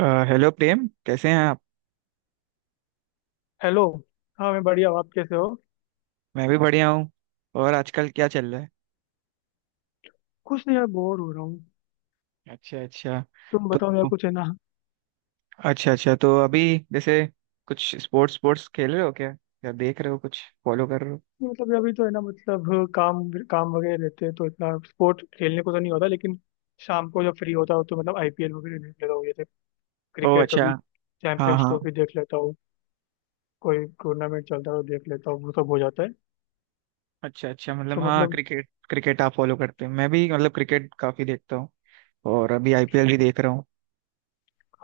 Hello Prem. कैसे हैं आप। हेलो। हाँ मैं बढ़िया हूँ। आप कैसे हो? मैं भी बढ़िया हूँ। और आजकल क्या चल रहा है। कुछ नहीं यार, बोर हो रहा हूँ। अच्छा, अच्छा। तुम बताओ यार, तो कुछ है ना। अच्छा, अच्छा। तो अभी जैसे कुछ स्पोर्ट्स स्पोर्ट्स खेल रहे हो क्या, या देख रहे हो, कुछ फॉलो कर रहे हो? मतलब अभी तो है ना, मतलब काम काम वगैरह रहते हैं, तो इतना स्पोर्ट खेलने को तो नहीं होता। लेकिन शाम को जब फ्री होता हो तो मतलब आईपीएल वगैरह देख लेता हूँ। जैसे ओ, क्रिकेट, अच्छा। कभी हाँ, चैंपियंस हाँ। ट्रॉफी देख लेता हूँ। कोई टूर्नामेंट चलता है तो देख लेता हूँ, वो सब हो जाता है। अच्छा, अच्छा, तो मतलब हाँ, मतलब। क्रिकेट क्रिकेट आप फॉलो करते हो। मैं भी, मतलब, क्रिकेट काफी देखता हूँ। और अभी आईपीएल भी देख रहा हूँ।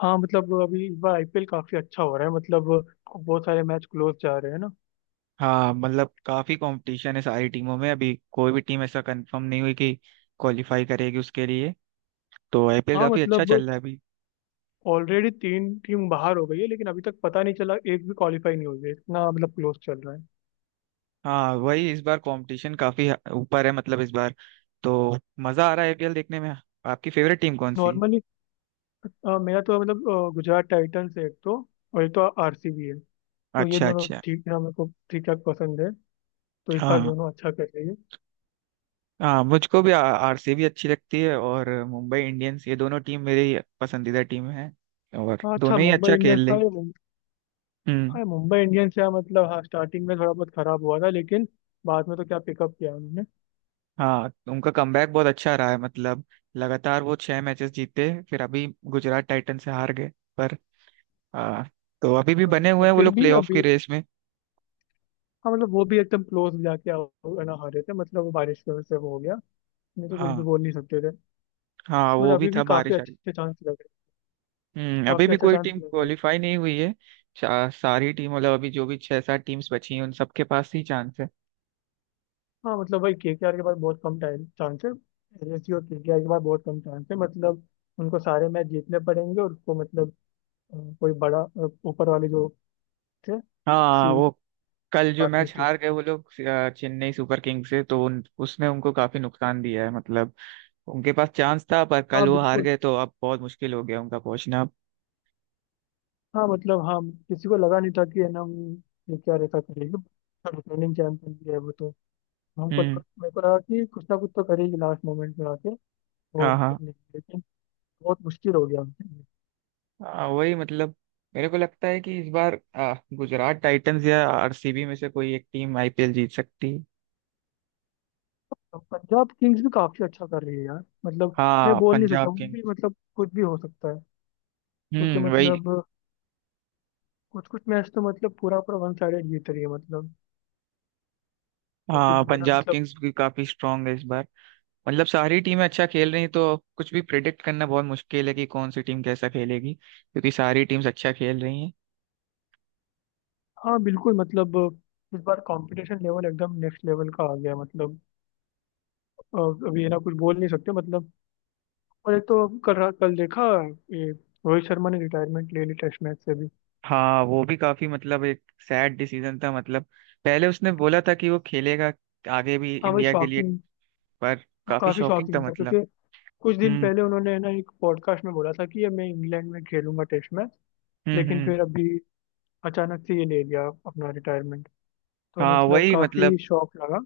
हाँ मतलब, अभी इस बार आईपीएल काफी अच्छा हो रहा है। मतलब बहुत सारे मैच क्लोज जा रहे हैं ना। हाँ, मतलब काफी कंपटीशन है सारी टीमों में। अभी कोई भी टीम ऐसा कंफर्म नहीं हुई कि क्वालिफाई करेगी उसके लिए। तो आईपीएल हाँ काफी अच्छा चल मतलब, रहा है अभी। ऑलरेडी तीन टीम बाहर हो गई है, लेकिन अभी तक पता नहीं चला, एक भी क्वालिफाई नहीं हुई है। इतना मतलब क्लोज चल रहा है। हाँ, वही, इस बार कंपटीशन काफी ऊपर है, मतलब इस बार। तो मजा आ रहा है आईपीएल देखने में। आपकी फेवरेट टीम कौन सी है? नॉर्मली मेरा तो मतलब गुजरात टाइटंस है एक तो, और एक तो आरसीबी है। तो ये अच्छा, दोनों अच्छा। ठीक है, मेरे को ठीक ठाक पसंद है। तो इस बार हाँ, दोनों अच्छा कर रही है। हाँ, मुझको भी आरसीबी अच्छी लगती है, और मुंबई इंडियंस, ये दोनों टीम मेरी पसंदीदा टीम है। और हाँ अच्छा, दोनों ही मुंबई अच्छा खेल इंडियंस, हाँ रही। हम्म। हाँ मुंबई इंडियंस है मतलब। हाँ स्टार्टिंग में थोड़ा बहुत खराब हुआ था, लेकिन बाद में तो क्या पिकअप किया उन्होंने। हाँ, उनका कमबैक बहुत अच्छा रहा है, मतलब लगातार वो छह मैचेस जीते। फिर अभी गुजरात टाइटन से हार गए। पर आ, तो अभी भी बने हुए मतलब हैं वो फिर लोग भी प्लेऑफ की अभी रेस में। हाँ मतलब, वो भी एकदम क्लोज जाके ना हारे थे मतलब। वो बारिश की वजह से वो हो गया, नहीं तो कुछ भी हाँ, बोल नहीं सकते थे। हाँ, बट वो भी अभी था भी काफी बारिश। अच्छे चांस लग रहे हैं। हम्म। अभी काफी भी अच्छा कोई चांस टीम लग रहे हैं। क्वालिफाई नहीं हुई है। सारी टीम, मतलब अभी जो भी छह सात टीम्स बची हैं उन सबके पास ही चांस है। हाँ मतलब, भाई केकेआर के पास बहुत कम टाइम चांस है। एलएसयू और केकेआर के पास बहुत कम चांस है। मतलब उनको सारे मैच जीतने पड़ेंगे और उसको मतलब, कोई बड़ा ऊपर वाले जो थे। हाँ, सी वो कल जो ये मैच चीज। हार गए वो लोग, चेन्नई सुपर किंग्स से, तो उसने उनको काफी नुकसान दिया है, मतलब। उनके पास चांस था पर हाँ कल वो हार बिल्कुल, गए, तो अब बहुत मुश्किल हो गया उनका पहुंचना अब। हाँ मतलब, हाँ किसी को लगा नहीं था कि है ना, केकेआर ऐसा करेगी। रिटर्निंग चैंपियन भी है वो तो। हमको हम्म। लगा मेरे को लगा कि कुछ ना कुछ तो करेगी लास्ट मोमेंट में आके, और हाँ, हाँ, कर लेगी। लेकिन बहुत मुश्किल हो गया। हाँ, वही मतलब, मेरे को लगता है कि इस बार गुजरात टाइटंस या आरसीबी में से कोई एक टीम आईपीएल जीत सकती है। पंजाब किंग्स भी काफी अच्छा कर रही है यार, मतलब मैं हाँ, बोल नहीं पंजाब सकता, वो भी किंग्स। मतलब कुछ भी हो सकता है, क्योंकि हम्म, वही। मतलब कुछ कुछ मैच तो मतलब पूरा पूरा वन साइडेड जीत रही है मतलब। जैसे हाँ, कि वो ना, पंजाब मतलब। किंग्स भी काफी स्ट्रांग है इस बार। मतलब सारी टीमें अच्छा खेल रही हैं, तो कुछ भी प्रिडिक्ट करना बहुत मुश्किल है कि कौन सी टीम कैसा खेलेगी, क्योंकि सारी टीम्स अच्छा खेल रही हैं। हाँ बिल्कुल मतलब, इस बार कंपटीशन लेवल एकदम नेक्स्ट लेवल का आ गया है, मतलब अ, अभी ये ना कुछ बोल नहीं सकते मतलब। और एक तो कल कल देखा, ये रोहित शर्मा ने रिटायरमेंट ले ली टेस्ट मैच से भी। हाँ, वो भी काफी, मतलब एक सैड डिसीजन था, मतलब पहले उसने बोला था कि वो खेलेगा आगे भी हाँ वही इंडिया के लिए। शॉकिंग, पर वो काफी काफी शॉकिंग था, शॉकिंग था। मतलब। क्योंकि कुछ दिन हम्म, पहले उन्होंने ना, एक पॉडकास्ट में बोला था कि ये मैं इंग्लैंड में खेलूंगा टेस्ट मैच। हम्म, लेकिन हम्म। फिर अभी अचानक से ये ले लिया अपना रिटायरमेंट। तो हाँ, मतलब वही मतलब, काफी शॉक लगा।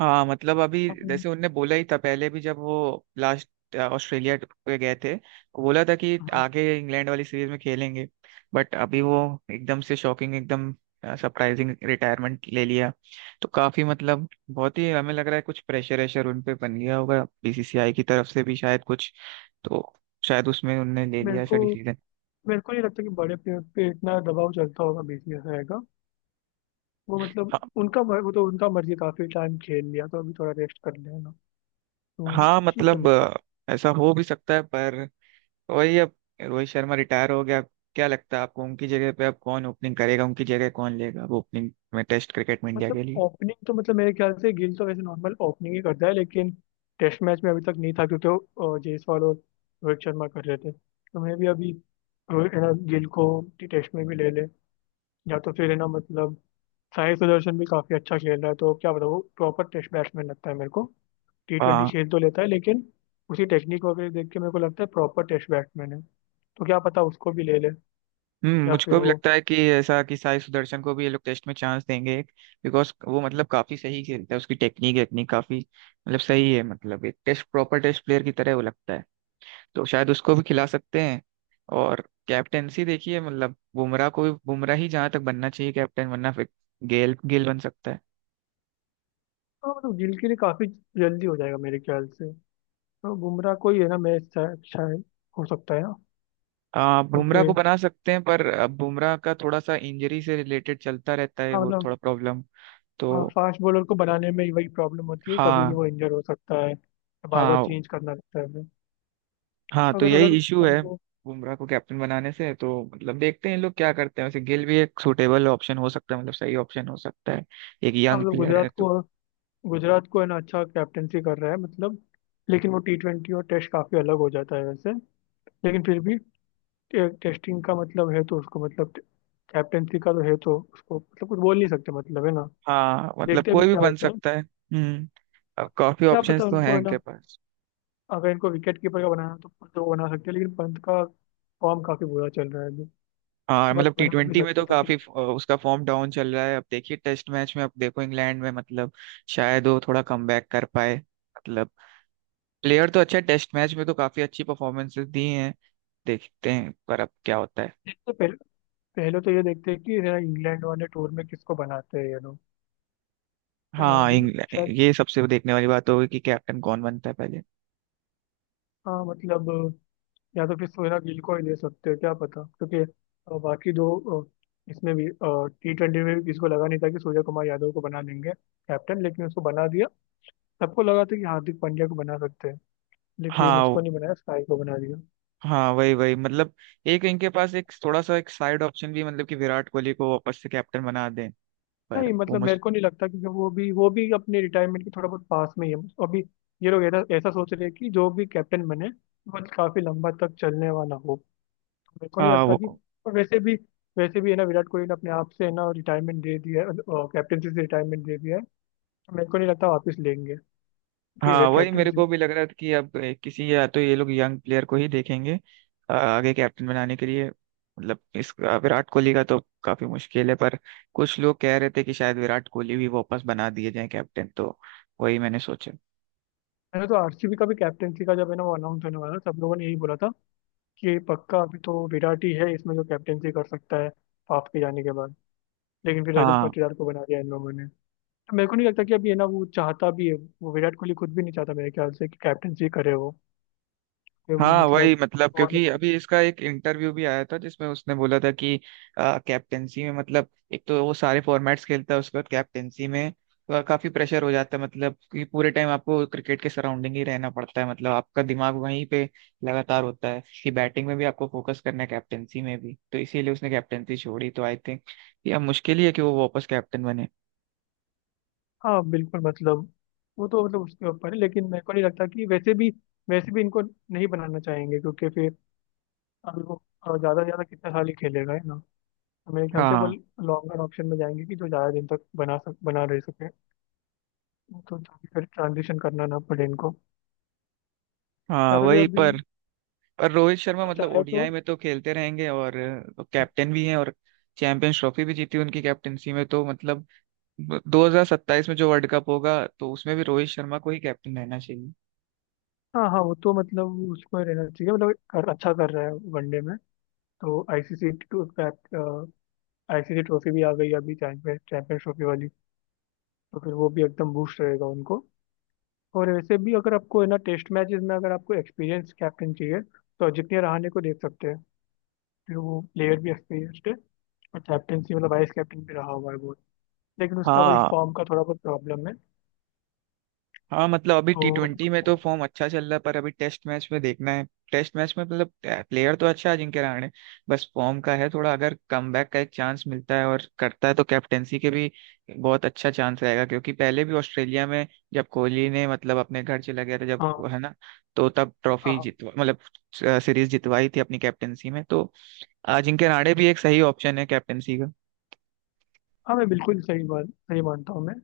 हाँ, मतलब अभी। हम्म, जैसे उनने बोला ही था पहले भी, जब वो लास्ट ऑस्ट्रेलिया पे गए थे, वो बोला था कि हम्म। आगे इंग्लैंड वाली सीरीज में खेलेंगे। बट अभी वो एकदम से शॉकिंग, एकदम सरप्राइजिंग रिटायरमेंट ले लिया, तो काफी, मतलब बहुत ही हमें लग रहा है कुछ प्रेशर वेशर उन पे बन गया होगा बीसीसीआई की तरफ से भी, शायद कुछ, तो शायद उसमें उनने ले मेरे लिया ऐसा को डिसीजन। मेरे को नहीं लगता कि बड़े पे, पे इतना दबाव चलता होगा, बीसीएसआई का आएगा। वो मतलब हाँ, उनका वो तो उनका मर्जी, काफी टाइम खेल लिया तो अभी थोड़ा रेस्ट कर लेना तो हाँ, ठीक है मतलब मतलब। ऐसा हो भी सकता है पर। तो वही, अब रोहित शर्मा रिटायर हो गया। क्या लगता है आपको, उनकी जगह पे अब कौन ओपनिंग करेगा, उनकी जगह कौन लेगा अब ओपनिंग में टेस्ट क्रिकेट में इंडिया मतलब के लिए? ओपनिंग तो मतलब मेरे ख्याल से गिल तो वैसे नॉर्मल ओपनिंग ही करता है, लेकिन टेस्ट मैच में अभी तक नहीं था क्योंकि वो, जायसवाल और रोहित शर्मा कर रहे थे। तो मैं भी अभी गिल को टेस्ट में भी ले ले। या तो फिर है ना मतलब, साई सुदर्शन भी काफी अच्छा खेल रहा है, तो क्या बताऊँ, प्रॉपर टेस्ट बैट्समैन लगता है मेरे को। टी ट्वेंटी हाँ। खेल तो लेता है, लेकिन उसी टेक्निक वगैरह देख के मेरे को लगता है प्रॉपर टेस्ट बैट्समैन है। तो क्या पता उसको भी ले ले। हम्म, या मुझको फिर भी वो। लगता है कि ऐसा कि साई सुदर्शन को भी ये लोग टेस्ट में चांस देंगे, बिकॉज वो, मतलब, काफी सही खेलता है, उसकी टेक्निक वेक्निक काफी, मतलब, सही है, मतलब एक टेस्ट, प्रॉपर टेस्ट प्लेयर की तरह वो लगता है। तो शायद उसको भी खिला सकते हैं। और कैप्टेंसी देखिए, मतलब बुमराह को भी, बुमराह ही जहां तक बनना चाहिए कैप्टन, वरना फिर गेल गेल बन सकता है। हाँ मतलब गिल के लिए काफी जल्दी हो जाएगा मेरे ख्याल से। तो बुमराह को ही है ना मैच, शायद शायद हो सकता है ना। बुमराह क्योंकि को बना सकते हैं, पर अब बुमराह का थोड़ा सा इंजरी से रिलेटेड चलता रहता है, हाँ वो मतलब, थोड़ा प्रॉब्लम। तो हाँ फास्ट बॉलर को बनाने में ही वही प्रॉब्लम होती है, कभी भी हाँ, वो इंजर हो सकता है। बार बार हाँ। चेंज करना रहता है हमें। हाँ, तो अगर अगर यही इशू है हमको। बुमराह को कैप्टन बनाने से, तो मतलब देखते हैं इन लोग क्या करते हैं। वैसे गिल भी एक सूटेबल ऑप्शन हो सकता है, मतलब सही ऑप्शन हो सकता है। एक हाँ यंग मतलब प्लेयर है तो। गुजरात को है ना अच्छा कैप्टेंसी कर रहा है मतलब। लेकिन वो टी ट्वेंटी और टेस्ट काफी अलग हो जाता है वैसे। लेकिन फिर भी टेस्टिंग का मतलब है तो उसको मतलब, कैप्टेंसी का तो है तो उसको मतलब कुछ बोल नहीं सकते मतलब, है ना। हाँ, मतलब देखते हैं अभी कोई भी क्या बन होता है। सकता है। हम्म। अब काफी क्या पता, ऑप्शंस तो उनको हैं है ना। इनके पास। अगर इनको विकेट कीपर का बनाना है तो पंत को बना सकते हैं, लेकिन पंत का फॉर्म काफी बुरा चल रहा है अभी। हाँ, बट मतलब टी बना भी ट्वेंटी में सकते तो हैं तो फिर। काफी उसका फॉर्म डाउन चल रहा है। अब देखिए टेस्ट मैच में, अब देखो इंग्लैंड में, मतलब शायद वो थोड़ा कमबैक कर पाए, मतलब। प्लेयर तो अच्छा, टेस्ट मैच में तो काफी अच्छी परफॉर्मेंसेस दी हैं। देखते हैं पर अब क्या होता है। देखते हैं, पहले पहले तो ये देखते हैं कि है ना, इंग्लैंड वाले टूर में किसको बनाते हैं ये लोग। है ना हाँ, अभी तो इंग्लैंड, शायद, ये सबसे देखने वाली बात होगी कि कैप्टन कौन बनता है पहले। हाँ मतलब, या तो फिर सोहेल गिल को ही दे सकते हो, क्या पता क्योंकि बाकी दो अ, इसमें भी टी ट्वेंटी में भी किसी को लगा नहीं था कि सूर्य कुमार यादव को बना देंगे कैप्टन, लेकिन उसको बना दिया। सबको लगा था कि हार्दिक पांड्या को बना सकते हैं, लेकिन हाँ, उसको नहीं बनाया, साई को बना दिया। हाँ, वही वही मतलब एक इनके पास, एक थोड़ा सा एक साइड ऑप्शन भी, मतलब कि विराट कोहली को वापस से कैप्टन बना दें, पर नहीं वो मतलब मेरे को मुश्किल। नहीं लगता, क्योंकि वो भी अपने रिटायरमेंट के थोड़ा बहुत पास में ही है अभी। ये लोग ऐसा ऐसा सोच रहे हैं कि जो भी कैप्टन बने वो काफी लंबा तक चलने वाला हो, मेरे को नहीं हाँ, लगता कि। वो, और वैसे भी, है ना विराट कोहली ने अपने आप से है ना रिटायरमेंट दे दिया है, कैप्टनसी से रिटायरमेंट दे दिया है। तो मेरे को नहीं लगता वापस लेंगे, कि वे हाँ, वही मेरे कैप्टनसी। को भी लग रहा था कि अब, किसी, या तो ये लोग यंग प्लेयर को ही देखेंगे आगे कैप्टन बनाने के लिए, मतलब इस, विराट कोहली का तो काफी मुश्किल है, पर कुछ लोग कह रहे थे कि शायद विराट कोहली भी वापस बना दिए जाए कैप्टन, तो वही मैंने सोचा। मैंने तो आरसीबी का भी कैप्टनसी का जब है ना वो अनाउंस होने वाला था, सब लोगों ने यही बोला था कि पक्का अभी तो विराट ही है इसमें जो कैप्टनसी कर सकता है हाफ के जाने के बाद। लेकिन फिर रजत हाँ, पाटीदार को बना दिया इन लोगों ने। तो मेरे को नहीं लगता कि अभी है ना वो चाहता भी है, वो विराट कोहली खुद भी नहीं चाहता मेरे ख्याल से कि कैप्टनसी करे वो, कि वो हाँ, वही मतलब। मतलब, क्योंकि अभी इसका एक इंटरव्यू भी आया था जिसमें उसने बोला था कि कैप्टेंसी में, मतलब, एक तो वो सारे फॉर्मेट्स खेलता है, उसके बाद कैप्टेंसी में काफी प्रेशर हो जाता है, मतलब कि पूरे टाइम आपको क्रिकेट के सराउंडिंग ही रहना पड़ता है, मतलब आपका दिमाग वहीं पे लगातार होता है कि बैटिंग में भी आपको फोकस करना है, कैप्टेंसी में भी। तो इसीलिए उसने कैप्टेंसी छोड़ी, तो आई थिंक ये अब मुश्किल ही है कि वो वापस कैप्टन बने। हाँ बिल्कुल मतलब, वो तो मतलब उसके ऊपर है, लेकिन मेरे को नहीं लगता कि वैसे भी इनको नहीं बनाना चाहेंगे क्योंकि फिर, अभी वो ज़्यादा से ज़्यादा कितना साल ही खेलेगा है ना। तो मेरे ख्याल से वो हाँ, लॉन्गर ऑप्शन में जाएंगे कि जो ज़्यादा दिन तक बना रह सके, तो ताकि फिर ट्रांजिशन करना ना पड़े इनको। हाँ, या तो फिर वही अभी पर। और रोहित शर्मा, अगर मतलब चाहे तो। ओडीआई में तो खेलते रहेंगे, और कैप्टन भी हैं, और चैंपियंस ट्रॉफी भी जीती उनकी कैप्टनसी में, तो मतलब 2027 में जो वर्ल्ड कप होगा, तो उसमें भी रोहित शर्मा को ही कैप्टन रहना चाहिए। हाँ हाँ, वो तो मतलब उसको रहना चाहिए मतलब अच्छा कर रहा है वनडे में। तो आईसीसी ट्रॉफी भी आ गई अभी चैंपियन चैंपियंस ट्रॉफी वाली। तो फिर वो भी एकदम बूस्ट रहेगा उनको। और वैसे भी, अगर आपको है ना टेस्ट मैचेस में अगर आपको एक्सपीरियंस कैप्टन चाहिए, तो अजिंक्य रहाणे को देख सकते हैं। फिर वो प्लेयर भी एक्सपीरियंस्ड है, और कैप्टनसी मतलब वाइस कैप्टन भी रहा हुआ है वो। लेकिन उसका वही हाँ, फॉर्म का थोड़ा बहुत प्रॉब्लम है हाँ, मतलब अभी टी ट्वेंटी तो। में तो फॉर्म अच्छा चल रहा है, पर अभी टेस्ट मैच में देखना है। टेस्ट मैच में, मतलब, प्लेयर तो अच्छा है अजिंक्य रहाणे। बस फॉर्म का है थोड़ा, अगर कमबैक का एक चांस मिलता है और करता है तो कैप्टेंसी के भी बहुत अच्छा चांस रहेगा, क्योंकि पहले भी ऑस्ट्रेलिया में, जब कोहली ने, मतलब, अपने घर चला गया था जब, हाँ है ना, तो तब ट्रॉफी हाँ जितवा, मतलब सीरीज जितवाई थी अपनी कैप्टेंसी में, तो अजिंक्य रहाणे भी एक सही ऑप्शन है कैप्टेंसी का। हाँ, मैं बिल्कुल सही बात, सही मानता हूँ मैं।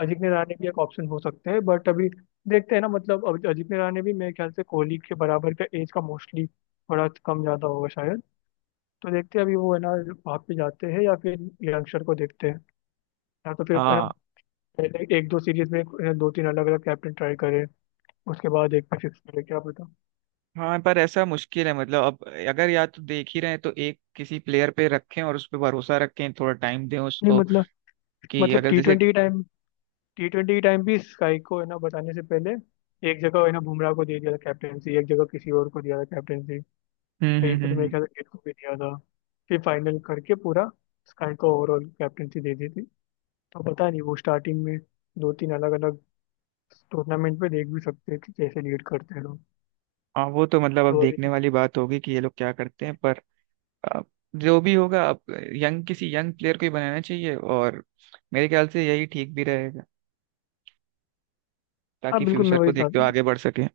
अजिंक्य रहाणे भी एक ऑप्शन हो सकते हैं, बट अभी देखते हैं ना। मतलब अभी अजिंक्य रहाणे भी मेरे ख्याल से कोहली के बराबर का एज का, मोस्टली थोड़ा कम ज़्यादा होगा शायद। तो देखते हैं अभी वो है ना, वहाँ पे जाते हैं या फिर यंगस्टर को देखते हैं। या तो फिर है ना, हाँ, पहले एक दो सीरीज में दो तीन अलग अलग कैप्टन ट्राई करे, उसके बाद एक पे फिक्स करे, क्या पता। हाँ, पर ऐसा मुश्किल है, मतलब अब, अगर या तो देख ही रहे हैं तो एक, किसी प्लेयर पे रखें और उस पे भरोसा रखें, थोड़ा टाइम दें नहीं उसको, मतलब, कि मतलब अगर टी जैसे। ट्वेंटी के टाइम टी ट्वेंटी के टाइम भी स्काई को है ना बताने से पहले, एक जगह है ना बुमराह को दे दिया था कैप्टनसी, एक जगह किसी और को दिया था कैप्टनसी, हम्म, कहीं हम्म, पे हम्म, तो मेरे ख्याल से गेट को भी दिया था। फिर फाइनल करके पूरा स्काई को ओवरऑल कैप्टनसी दे दी थी। तो पता नहीं, वो स्टार्टिंग में दो तीन अलग अलग टूर्नामेंट में देख भी सकते थे कैसे लीड करते हैं लोग। हाँ, वो तो, मतलब अब तो अभी। देखने वाली बात होगी कि ये लोग क्या करते हैं पर। अब जो भी होगा, अब यंग, किसी यंग प्लेयर को ही बनाना चाहिए, और मेरे ख्याल से यही ठीक भी रहेगा, हाँ ताकि बिल्कुल मैं फ्यूचर को वही था। देखते हुए आगे बढ़ सके।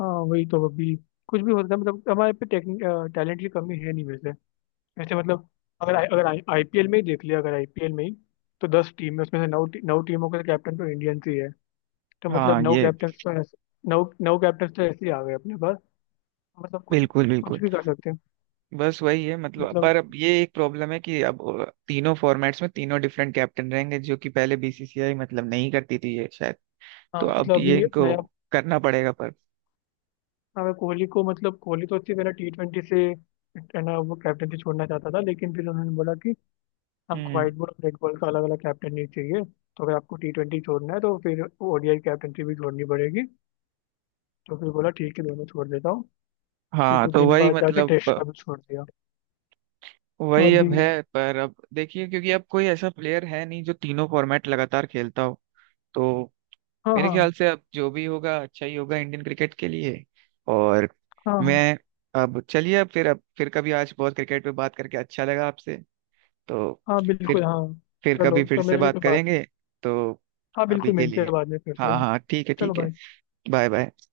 हाँ वही, तो अभी कुछ भी हो सकता है, मतलब हमारे पे टेक्निक, टैलेंट की कमी है नहीं वैसे, ऐसे मतलब। अगर आईपीएल में ही देख लिया, अगर आईपीएल में ही। तो 10 टीम है, उसमें से नौ टीमों के कैप्टन तो इंडियंस ही है। तो हाँ, मतलब नौ ये कैप्टन तो ऐसे, नौ नौ कैप्टन तो ऐसे ही आ गए अपने पास। मतलब कुछ बिल्कुल, कुछ बिल्कुल, भी कर सकते हैं। बस वही है, मतलब। मतलब पर अब ये एक प्रॉब्लम है कि अब तीनों फॉर्मेट्स में तीनों डिफरेंट कैप्टन रहेंगे, जो कि पहले बीसीसीआई, मतलब, नहीं करती थी ये शायद, हाँ तो अब मतलब ये अभी इनको नया, करना पड़ेगा पर। अगर कोहली को, मतलब कोहली तो अच्छी तरह टी ट्वेंटी से है ना वो कैप्टनसी छोड़ना चाहता था, लेकिन फिर उन्होंने बोला कि हमको हम्म। व्हाइट बॉल और रेड बॉल का अलग अलग कैप्टन नहीं चाहिए। तो अगर आपको टी ट्वेंटी छोड़ना है तो फिर ओडीआई कैप्टनसी भी छोड़नी पड़ेगी। तो फिर बोला ठीक है, दोनों छोड़ देता हूँ। फिर हाँ, कुछ तो दिन वही बाद जाके मतलब टेस्ट का भी छोड़ दिया। तो वही अभी। अब है, पर अब देखिए, क्योंकि अब कोई ऐसा प्लेयर है नहीं जो तीनों फॉर्मेट लगातार खेलता हो, तो हाँ मेरे हाँ ख्याल से अब जो भी होगा, अच्छा ही होगा इंडियन क्रिकेट के लिए। और हाँ हाँ। मैं, अब चलिए, अब फिर, अब फिर कभी, आज बहुत क्रिकेट पे बात करके अच्छा लगा आपसे। तो हाँ फिर बिल्कुल हाँ। फिर कभी चलो फिर तो से मेरी भी बात कोई बात। करेंगे। तो हाँ अभी बिल्कुल, के मिलते हैं लिए, बाद में फिर से हाँ, ना। हाँ, ठीक है, चलो ठीक है। भाई। Bye, bye.